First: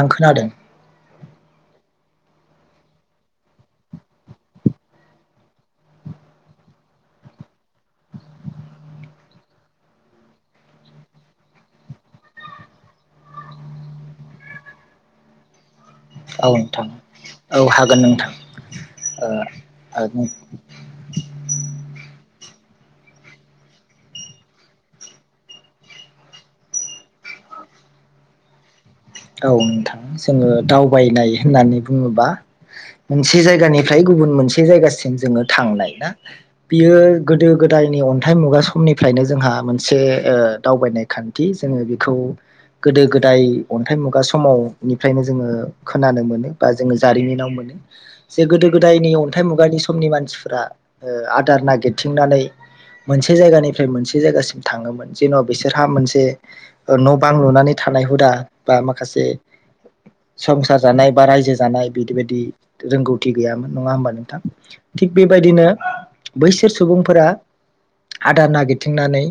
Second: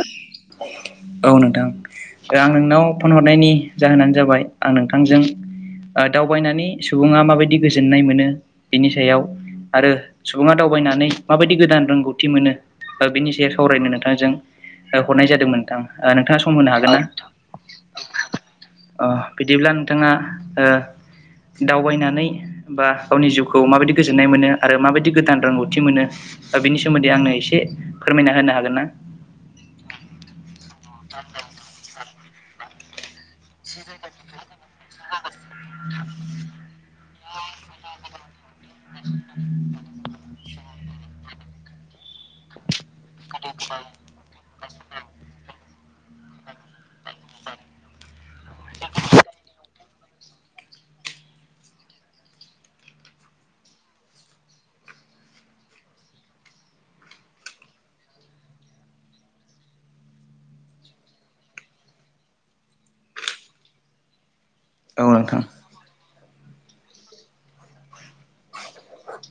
आं खोनादों औ नोंथां। आं नोंनाव फन हरनायनि जाहोनानो जाबाय आं नोंथांजों ओ दावबायनानै सुबुङा माबायदि गोजोननाय मोनो बिनि सायाव आरो सुबुङा दावबायनानै माबायदि गोदान रोंगौथि मोनो बेनि बा सायाव सावरायनो नों थांजों ओ हरनाय जादोंमोन नोंथां। नोंथाङा औ सम होनो नोंथां हागोन ना? औ हागोन नोंथां। अ ओ बिदिब्ला नोंथाङा औ ओ दावबायनानै बा गावनि जिउखौ माबायदि गोजोन्नाय मोनो आरो माबायदि गोदान रोंगौथि मोनो बा बेनि सोमोन्दै आंनो एसे फोरमायना होनो हागोन ना? औ नोंथां जोङो दावबायनाय होननानै बुङोबा मोनसे जायगानिफ्राय गुबुन मोनसे जायगासिम जोङो थांनाय ना बियो गोदो गोदायनि अन्थाइ मुगा समनिफ्रायनो जोंहा मोनसे ओ दावबायनाय खान्थि जोङो बेखौ गोदो गोदाय अन्थाइ मुगा समाव निफ्रायनो जोङो खोनानो मोनो बा जोङो जारिमिनाव मोनो जे गोदो गोदायनि अन्थाइ मुगानि समनि मानसिफोरा ओ आदार नागिरथिंनानै मोनसे जायगानिफ्राय मोनसे जायगासिम थाङोमोन जेन'बा बिसोरहा मोनसे ओ न' बां लुनानै था थानाय हुदा बा माखासे संसार जानाय बा रायजो जानाय बिदिबायदि रोंगौथि गैयामोन नङा होमबा नोंथां। औ थिग नोंथां बिबायदिनो बैसोर सुबुंफोरा आदार नागिरथिंनानै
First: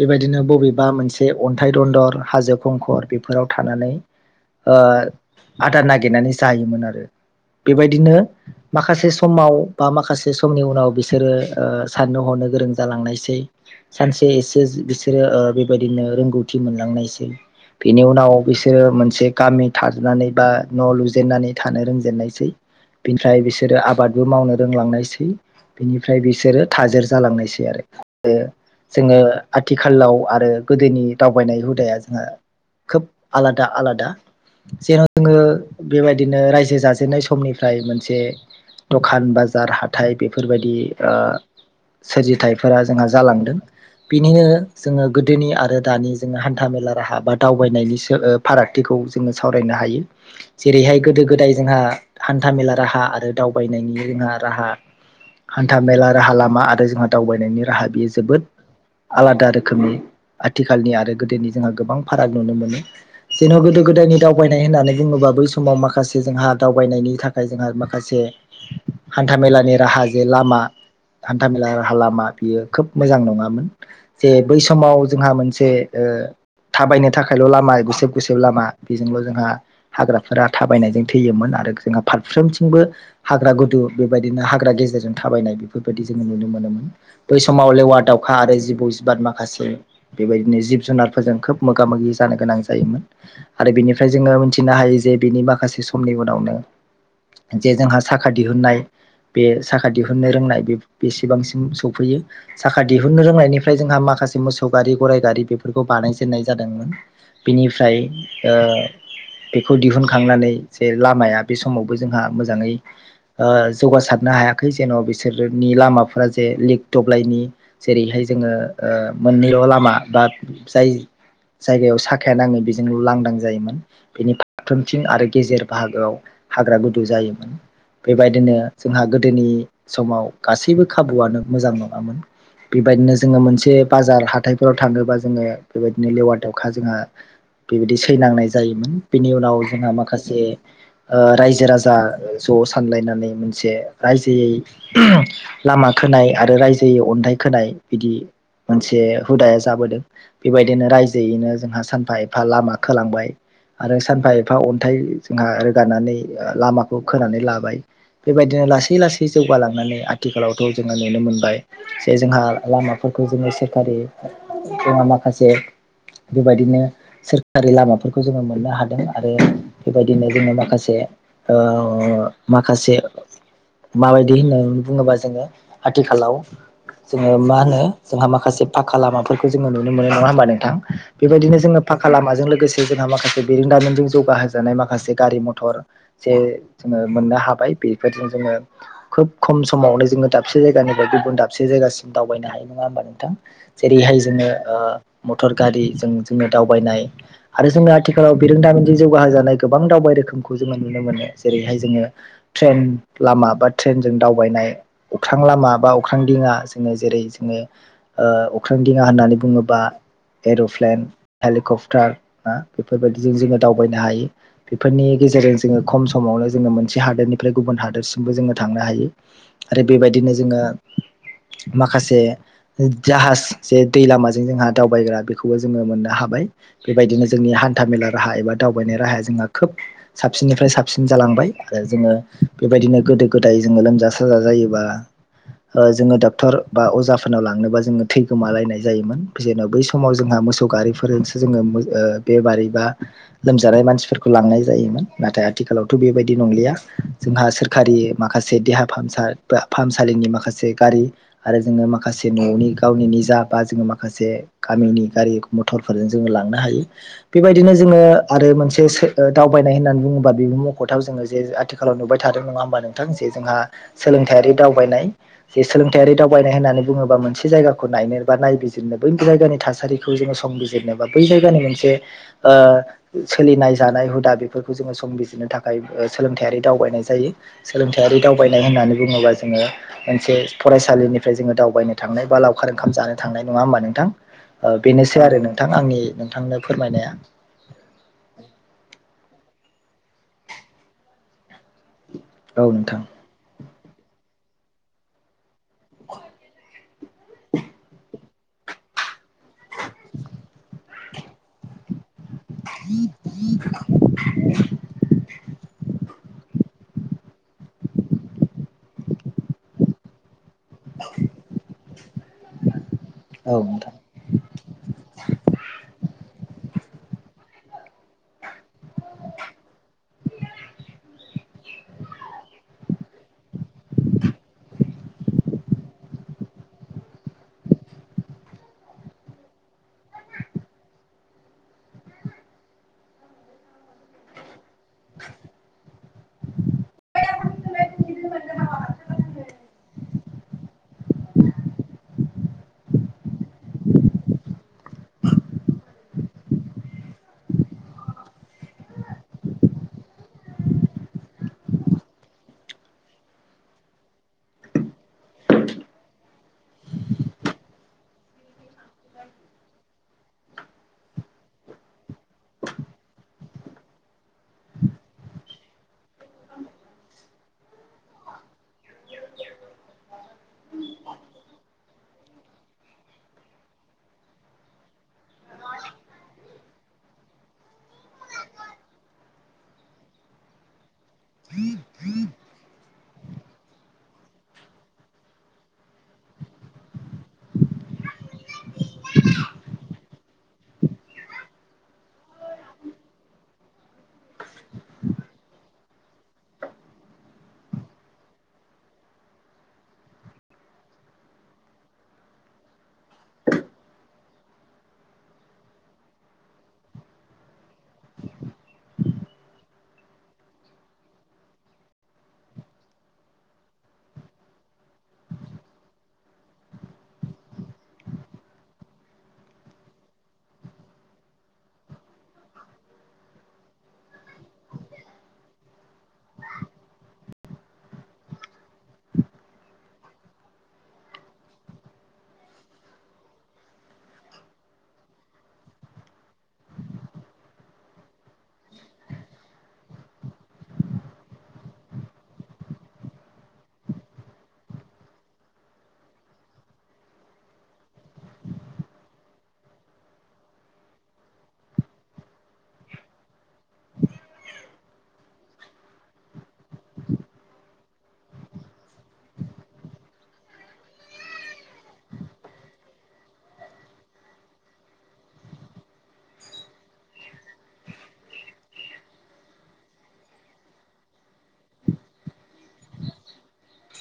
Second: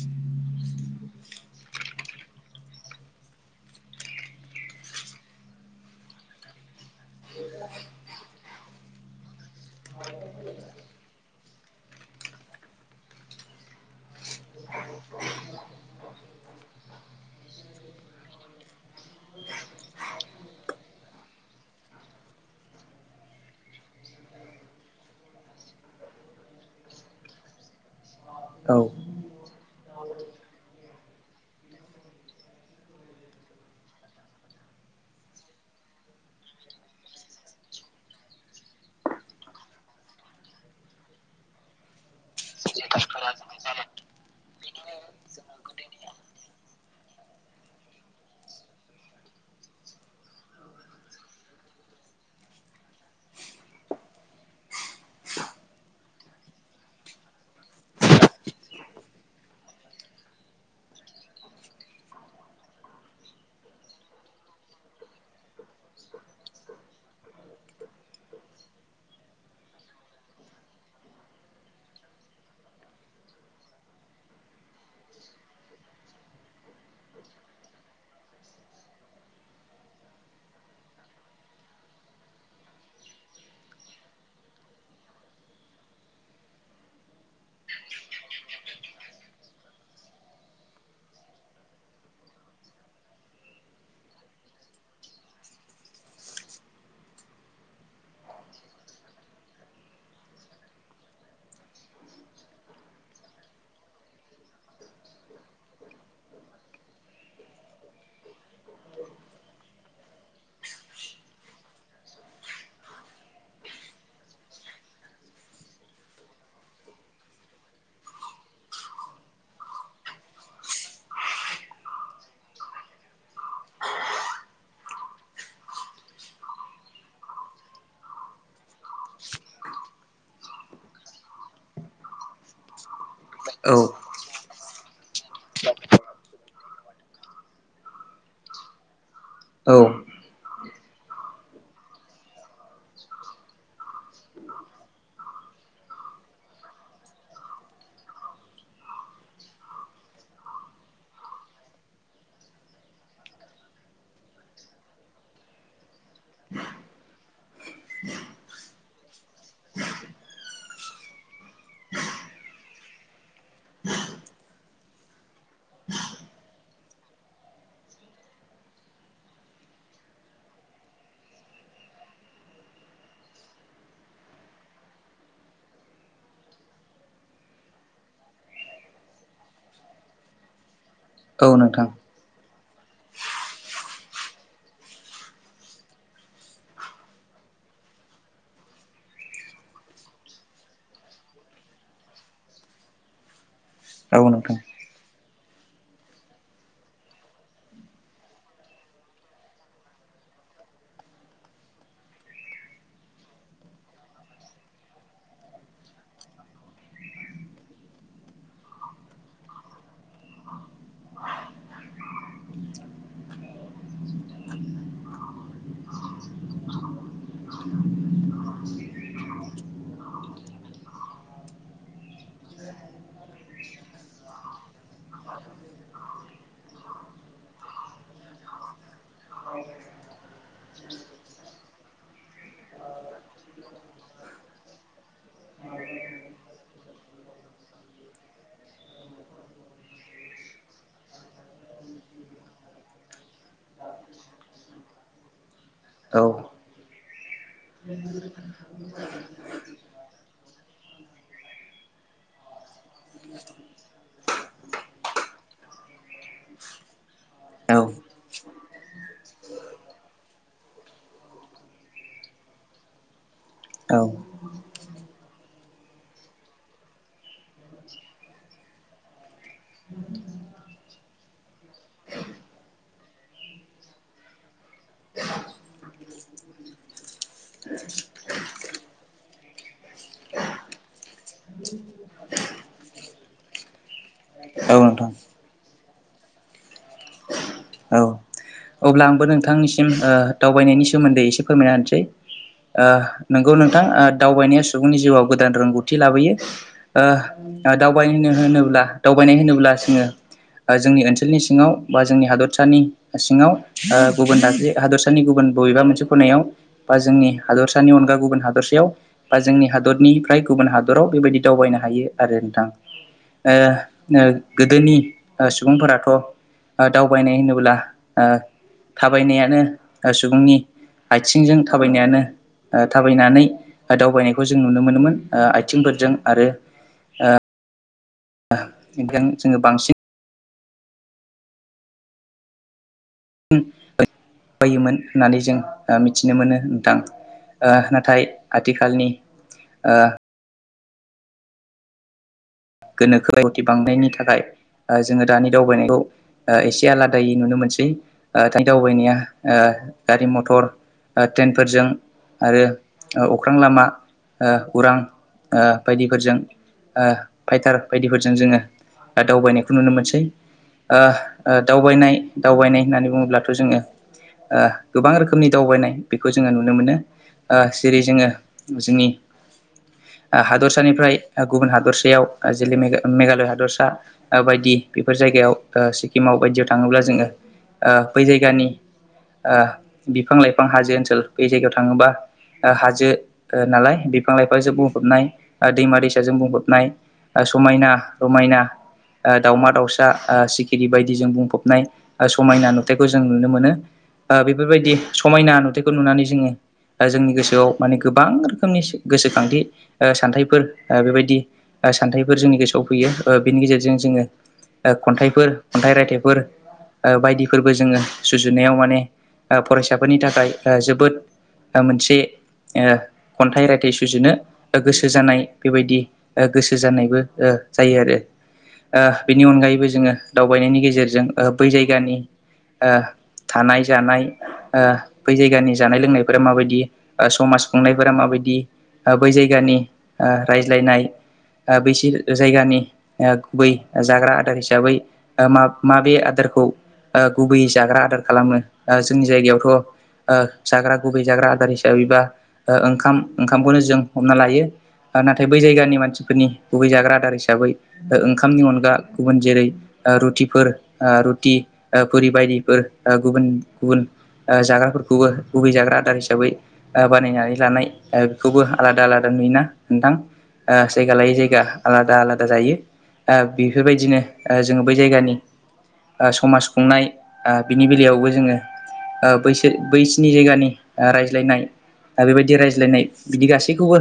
बेबायदिनो बबेबा मोनसे अन्थाइ दन्दर हाजो खंखर बेफोराव थानानै ओ आदार नागिरनानै जायोमोन आरो। बेबायदिनो माखासे समाव बा माखासे समनि उनाव बिसोरो ओ साननो हन नो गोरों जालांनायसै। सानसे एसे बिसोरो ओ बेबायदिनो रोंगौथि मोनलांनायसै। बेनि उनाव बिसोरो मोनसे गामि थारनानै बा न' लुजेननानै थानो रोंजेननायसै। बिनिफ्राय बिसोरो आबादबो मावनो रोंलांनायसै। बिनिफ्राय बिसोरो थाजेर जालांनायसै आरो ओ औ जोङो आथिखालाव आरो गोदोनि दावबायनाय हुदाया जोंहा खोब आलादा आलादा जेन' जोङो बेबायदिनो रायजो जाजेननाय समनिफ्राय मोनसे दखान बाजार हाथाइ बेफोरबायदि ओ सोरजिथाइ फोरा जोंहा जालांदों बिनिनो जोङो गोदोनि आरो दानि जोङो हान्था मेला राहा बा दावबायनायनि ओ फारागथिखौ जोङो सावरायनो हायो जेरैहाय गोदो गोदाय जोंहा हान्था-मेला राहा आरो दावबायनायनि जोंहा राहा हान्था मेला राहा लामा आरो जोंहा दावबायनायनि राहा बेयो जोबोद आलादा रोखोमनि आथिखालनि आरो गोदोनि जोंहा गोबां फाराग नुनो मोनो। जेन' गोदो गोदायनि दावबायनाय होननानै बुङोबा बै समाव माखासे जोंहा दावबायनायनि थाखाय जोंहा माखास से हान्था मेलानि राहा जे लामा हान्थामेला रालामा बियो खोब मोजां नङामोन जे बै समाव जोंहा मोनसे ओ थाबायनो थाखायल' लामा बेस गुसोब गुसेब लामा बेजोंल' जोंहा हाग्राफोरा थाबायनायजों थैयोमोन आरो जोंहा फारफ्रोमथिंबो हाग्रा गुदु बेबायदिनो हाग्रा गेजेरजों थाबायनाय बेफोर बायदि जोङो नुनो मोनोमोन। बै समाव लेवा दावखा आरो जिबौ बाद माखासे बेबायदिनो जिब जुनारफोरजों खोब मोगा मोगि जानो गोनां जायो। जायोमोन आरो बिनिफ्राय जोङो मिथिनो हायो जे बिनि माखासे समनि उनावनो जे जोंहा साखा दिहुननाय बे साखा दिहुननो रोंनाय बे बेसेबांसिम सफैयो साखा दिहुननो रोंनायनिफ्राय जोंहा मा माखासे मोसौ गारि गराइ गारि बेफोरखौ बानायजेनाय जादोंमोन। बिनिफ्राय ओ बेखौ दिहुनखांनानै जे लामाया बे समावबो जोंहा मोजाङै ओ जौगासारन नो हायाखै। जेन' बिसोरनि लामाफोरा जे लिक [unintelligible] जेरैहाय जोङो ओ मोननैबो लामा बा जाय जायगायाव सा काया नाङो बिजों लांदां जायोमोन। बेनि फारफ्रोमथिं आरो गेजेर बाहागोआव हाग्रा गुदुं जायो मोन। बेबायदिनो जोंहा गोदोनि समाव गासैबो खाबुआनो मोजां नङामोन। बेबायदिनो जोङो मोनसे औ बाजार हाथायफोराव थाङोबा जोङो बेबायदिनो लेवार दावखा जोंहा बेबायदि सैनांनाय जायोमोन बिनि उनाव औ जोंहा माखासे ओ रायजो राजा ज' सानलायनानै मोनसे रायजोयै [inaudible] लामा खोनाय आरो रायजोयै अन्थाइ खोनाय बिदि मोनसे हुदाया जाबोदों बेबायदिनो रायजोयैनो जोंहा सा एफा एफा लामा खोलांबाय आरो सानफा एफा अन्थाइ जोंहा रोगानानै लामाखौ खोनानै लाबाय। बेबायदिनो लासै लासै जौगालांनानै आथिखालावथ' जोङो नुनो मोनबाय जे जोंहा लामा खौ जोङो सोरखारि जोंहा माखासे बेबायदिनो सोरखारि लामाफोरखौ जोङो मोननो हादों आरो बेबायदिनो जोङो माखासे ओ ओ माखासे माबायदि होननानै बुङोबा जोङो आथिखालाव जोङो मा होनो जोंहा माखासे फाखा लामाफोरखौ जोङो नुनो मोनो नङा होमबा नोंथां? औ नोंथां माजों लोगोसे जोंहा माखासे बेरोंदामजों जौगाहोजानाय माखासे गारि मथर जे जोङो मोननो हाबाय बेफोरजों जोङो खोब खम समावनो जोङो दाबसे जायगानिफ्राय गुबुन दाबसे जायगासिम दा बायनो हायो नङा होमबा नोंथां जेरैहाय औ जोङो नोंथां ओ मटर गारि जों जे दावबायनाय आरो जोङो आथिखालाव बिरोंदामिनजों जौगाहोजानाय गोबां दावबाय रोखोमखौ जोङो नुनो मोनो जेरैहाय जोङो ट्रेन लामा बा ट्रेनजों दावबायनाय अख्रां लामा बा अख्रां दिङा जोङो जेरै जोङो ओ अख्रां दिङा होननानै बुङोबा एर'प्लेन हेलिकप्टार ना बेफोरबायदिजों जोङो दावबायनो हायो बेफोरनि गेजेरजों जोङो खम समाव नो जोङो मोनसे हादोरनिफ्राय गुबुन हादोरसिमबो जोङो थांनो हायो आरो बेबायदिनो जोङो माखासे जाहाज जे दै लामाजों जोंहा दावबायग्रा बेखौबो जोङो मोननो। हाबाय बेबायदिनो जोंनि हान्था मेला राहा एबा दावबायनाय राहाया जोंहा खोब साबसिननिफ्राय साबसिन जालांबाय आरो जोङो बेबायदिनो गोदो गोदाय जोङो लोमजा साजा जायोबा ओ जोङो डाक्टर बा अजाफोरनाव लांनोबा जोङो थैगोमालायनाय जायोमोन जेराव बै समाव जोंहा मोसौ गारि फोरजोंसो जोङो बेमारि बा लोमजानाय मानसिफोरखौ लांनाय जायोमोन नाथाय आथिखालावथ' औ बेबायदि नंलिया जोंहा सोरखारि माखासे देहा फाहामसा फोरा फाहामसालिनि माखासे गारि आरो जोङो माखासे न'नि गावनि निजा बा जोङो माखासे गामिनि गारि मथरफोरजों जोङो लांनो हायो। बेबायदिनो औ जोङो आरो मोनसे दावबायनाय होननानै बुङोबा ब म'खथाव जोङो जे आथिखालाव नुबाय थादों नङा होमबा नोंथां जे जोंहा औ सोलोंथाइारि दावबायनाय जे सोलोंथायारि दावबायनाय होननानै बुङोबा मोनसे जायगाखौ नायनो बा नायबिजिरनो बै जायगानि थासारिखौ जोङो संबिजिरनोबा बै जायगानि मोनसे सोलिनाय जानाय हुदा बेफोरखौ जोङो संबिजिरनो नो थाखाय सोलोंथारि दावबायनाय जायो सोलोंथायारि दावबायनाय होननानै बुङोबा जोङो मोनसे फरायसालिनिफ्राय जोङो दावबायनो थांनाय बा लावखार ओंखाम जानो थांनाय नङा होमबा नोंथां? ओ औ नोंथां बेनोसै आरो नोंथां आंनि नोंथांनो फोरमायनाया। औ अब्ला आंबो नोंथांनिसिम ओ दावबायनायनि सोमोन्दै एसे फोरमायना होनोसै। औ ओ नोंथां नंगौ नोंथां दावबायनाया सुबुंनि जिउआव गो गोदान रोंगौथि लाबोयो ओ दावबायनाय होनोब्ला दावबायनाय होनोब्ला जोङो जोंनि ओनसोलाव ओनसोलनि सिङाव बा जोंनि हादरसानि सिङाव गुबुन हादरसानि गुबुन बबेबा मोनसे खनायाव बा जोंनि हादरसानि अनगा गुबुन हादरसायाव बा जोंनि हादरनिफ्राय गुबुन हादराव बेबायदि दावबायनो हायो आरो नोंथां ओ औ नोंथां। गोदोनि सुबुंफोराथ' दाव दावबायनाय होनोब्ला ओ थाबायनायानो सुबुंनि आथिंजों थाबायनायानो थाबायनानै दावबायनायखौ जों नुनो मोनोमोन ओ आथिंफोरजों आरो ओ बेखायनो जोङो बांसिन [unintelligible] जायोमोन होननानै जों मिथिनो मोनो नोंथां ओ नाथाय आथिखालनि ओ [unintelligible] गोनोखो रोंगौथि बांनायनि थाखाय जोङो दानि दावबायनायखौ एसे आलादायै नुनो मोनसै दानि दावबायनाया ओ गारि मथर ट्रेनफोरजों आरो अख्रां लामा ओ उरां बायदिफोरजों ओ फाइटार बायदिफोरजों जोङो दावबायनायखौ नुनो मोनसै। ओ दावबायनाय दावबायनाय होननानै बुङोब्लाथ' जोङो गोबां रोखोमनि दावबायनाय बेखौ जोङो नुनो मोनो। ओ जेरै जोङो जोंनि हादरसानिफ्राय गुबुन हादरसायाव जैे मेघालय हादरसा बायदि बेफोर जायगायाव सिक्किमाव बायदियाव थाङोब्ला जोङो ओ बै जायगानि ओ बिफां लाइफां हाजो ओनसोल बै जायगायाव थाङोबा ओ हाजो नालाय बिफां लाइफांजों बुंफबनाय दैमा दैसाजों बुंहबनाय समायना रमायना दाउमा दाउसा सिखिरि बायदिजों बुंफबनाय समायना नुथायखौ जों नुनो मोनो। बेफोरबायदि समायना नुथायखौ नुनानै जोङो ओ जोंनि गोसोआव माने गोबां रोखोमनि गोसोखांथि ओ सान्थाइफोर ओ बेबायदि ओ सान्थाइफोर जोंनि गोसोआव फैयो ओ बिनि गेजेरजों जोङो ओ खन्थाइफोर खन्थाइ रायथाइफोर ओ बायदिफोरबो जोङो सुजुनायाव माने ओ फरायसाफोरनि थाखाय ओ जोबोद ओ मोनसे ओ खन्थाइ रायथाइ सुजुनो गोसो जानाय बेबायदि ओ गोसो गोसो जानायबो ओ जायो आरो। ओ बिनि अनगायैबो जोङो दावबायनायनि गेजेरजों ओ बै जायगानि ओ थानाय जानाय ओ बै जायगानि जानाय लोंनायफोरा माबायदि ओ समाज खुंनायफोरा माबायदि बायदि बै जायगनि ओ रायज्लायनाय ओ बैस जायगानि गुबै जाग्रा आदार हिसाबै माबे आदारखौ ओ गुबैयै जाग्रा आदार खालामो जोंनि जायगायावथ' ओ जाग्रा गुबै जाग्रा आदार हिसाबैबा ओ ओंखाम ओंखामखौनो जों हमना लायो। नाथाय बै जायगानि मानसिफोरनि गुबै जाग्रा आदार हिसाबै ओंखामनि अनगा गुबुन जेरै ओ रुटिफोर ओ रुटि ओ पुरि बायदिफोर ओ गुबुन गुबुन जाग्राफोरखौबो गुबै जाग्रा आदार हिसाबै बानायनानै लानाय बेखौबो आलादा आलादा नुयोना नोंथां जायगा लायै जाय गा आलादा आलादा जायो बेफोरबायदिनो जोङो बै जायगानि समाज खुंनाय बिनि बेलायावबो जोङो बैसोर बैसिनि जायगानि रायज्लायनाय आरो बेबायदि रायज्लायनाय बिदि गासैखौबो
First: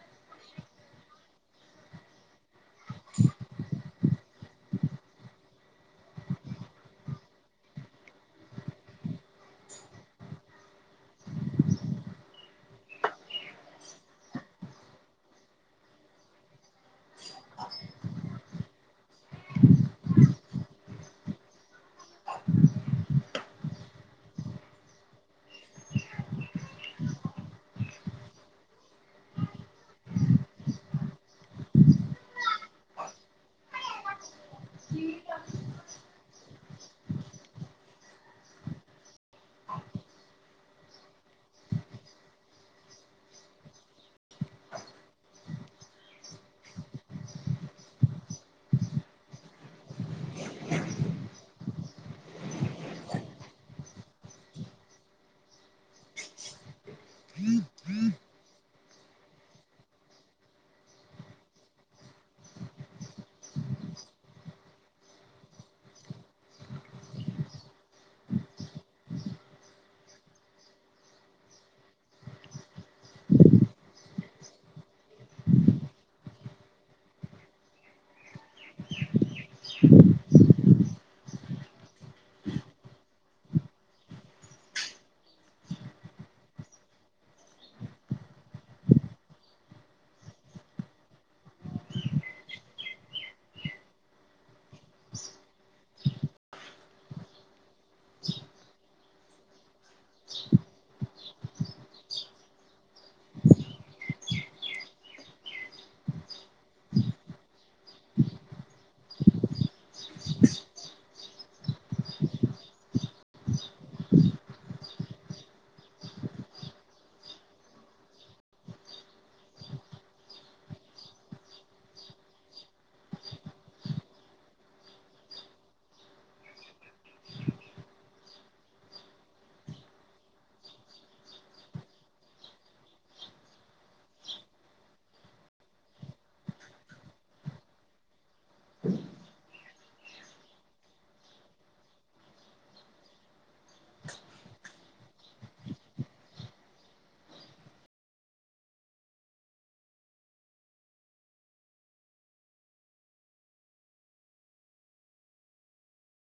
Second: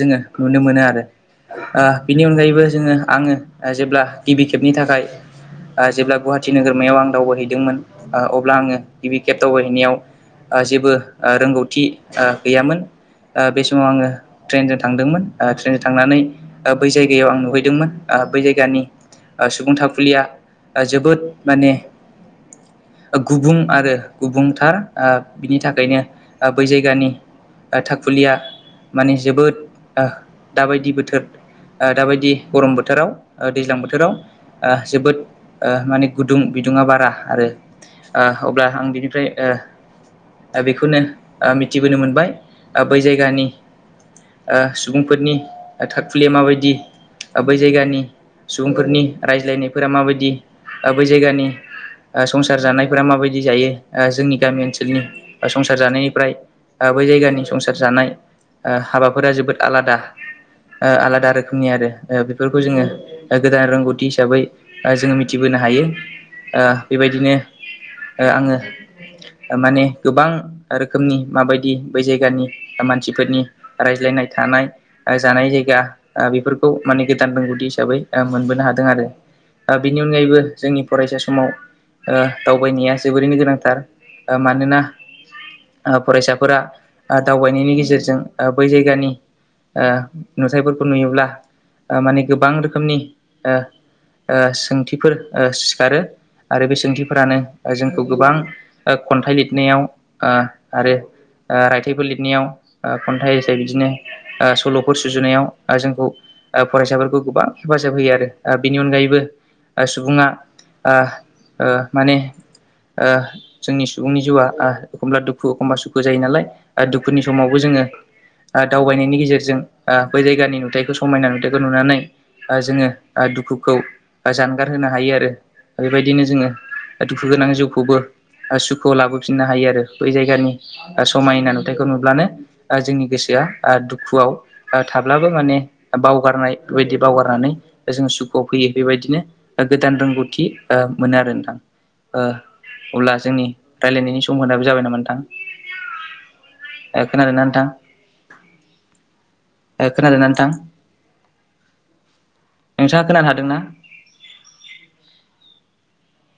जोङो नुनो मोनो आरो बिनि अनगायैबो जोङो आङो जेब्ला गिबि खेबनि थाखाय जेब्ला गुवाहाटि नोगोरमायाव आं दावबायहैदोंमोन अब्ला आङो गिबि केब दावबायहैनायाव जेबो रोंगौथि गैयामोन बे समाव आङो ट्रेनजों थांदोंमोन ट्रेनजों थांनानै बै जायगायाव आं नुहैदोंमोन बै जायगानि सुबुं थाखुलिया जोबोद माने गुबुं आरो गुबुंथार बिनि थाखायनो बै जायगानि थाखुलिया माने जोबोद दाबायदि बोथोर दाबायदि गरम बोथोराव दैज्लां बोथोराव जोबोद माने गुदुं बिदुङा बारा आरो अब्ला आं बिनिफ्राय बेखौनो मिथिबोनो मोनबाय बै जायगानि सुबुंफोरनि थाख्लिया माबायदि बै जायगानि सुबुंफोरनि रायज्लायनाय फोरा माबायदि बै जायगानि संसार जानायफोरा माबायदि जायो जोंनि गामि ओनसोलनि संसार जानायनिफ्राय बै जायगानि संसार जानाय हाबाफोरा जोबोद आलादा आलादा रोखोमनि आरो बेफोरखौ जोङो गोदान रोंगौथि हिसाबै जोङो मिथिबो होनो हायो बेबायदिनो आङो माने गोबां रोखोमनि माबायदि बै जायगानि मानसिफोरनि रायज्लाय नाय थानाय जानाय जायगा बेफोरखौ माने गोदान रोंगौथि हिसाबै मोनबोनो हादों आरो बेनि अनगायैबो जोंनि फरायसा समाव दावबायनाया जोबोरैनो गोनांथार मानोना फरायसाफोरा दावबायनायनि गेजेरजों बै जायगानि नुथायफोरखौ नुयोब्ला माने गोबां रोखोमनि ओ सोंथिफोर सिखारो आरो बे सोंथिफोरानो जोंखौ गोबां खन्थाइ लिरनायाव आरो रायथाइफोर लिरनायाव खन्थाइसै बिदिनो सल'फोर सुजुनायाव जोंखौ फरायसाफोरखौ गोबां हेफाजाब होयो आरो बेनि अनगायैबो सुबुङा ओ ओ माने ओ जोंनि सुबुंनि जिउआ एखमब्ला दुखु एखमबा सुखु जायो नालाय दुखुनि समावबो जों जोङो दावबायनायनि गेजेरजों ओ बै जायगानि नुथाइखौ समायना नुथायाइखौ नुनानै जोङो दुखुखौ जानगार होनो हायो आरो बेबायदिनो जोङो दुखु गोनां जिउखौबो सुखुआव लाबोफिननो हायो आरो बै जायगानि समायना नुथायखौ नुब्लानो जोंनि गोसो दुखुआव ओ थाब्लाबो माने बावगारनाय बेबायदि बावगारनानै जों आव फैयो बेबायदिनो ओ गोदान रोंगौथि ओ मोनो आरो नोंथां ओ अब्ला जोंनि रायलायनायनि समाबो जाबाय नामा नोंथां ओ खोनादों ना नोंथां खोनादोंना नोंथां नोंथाङा खोनानो हादोंना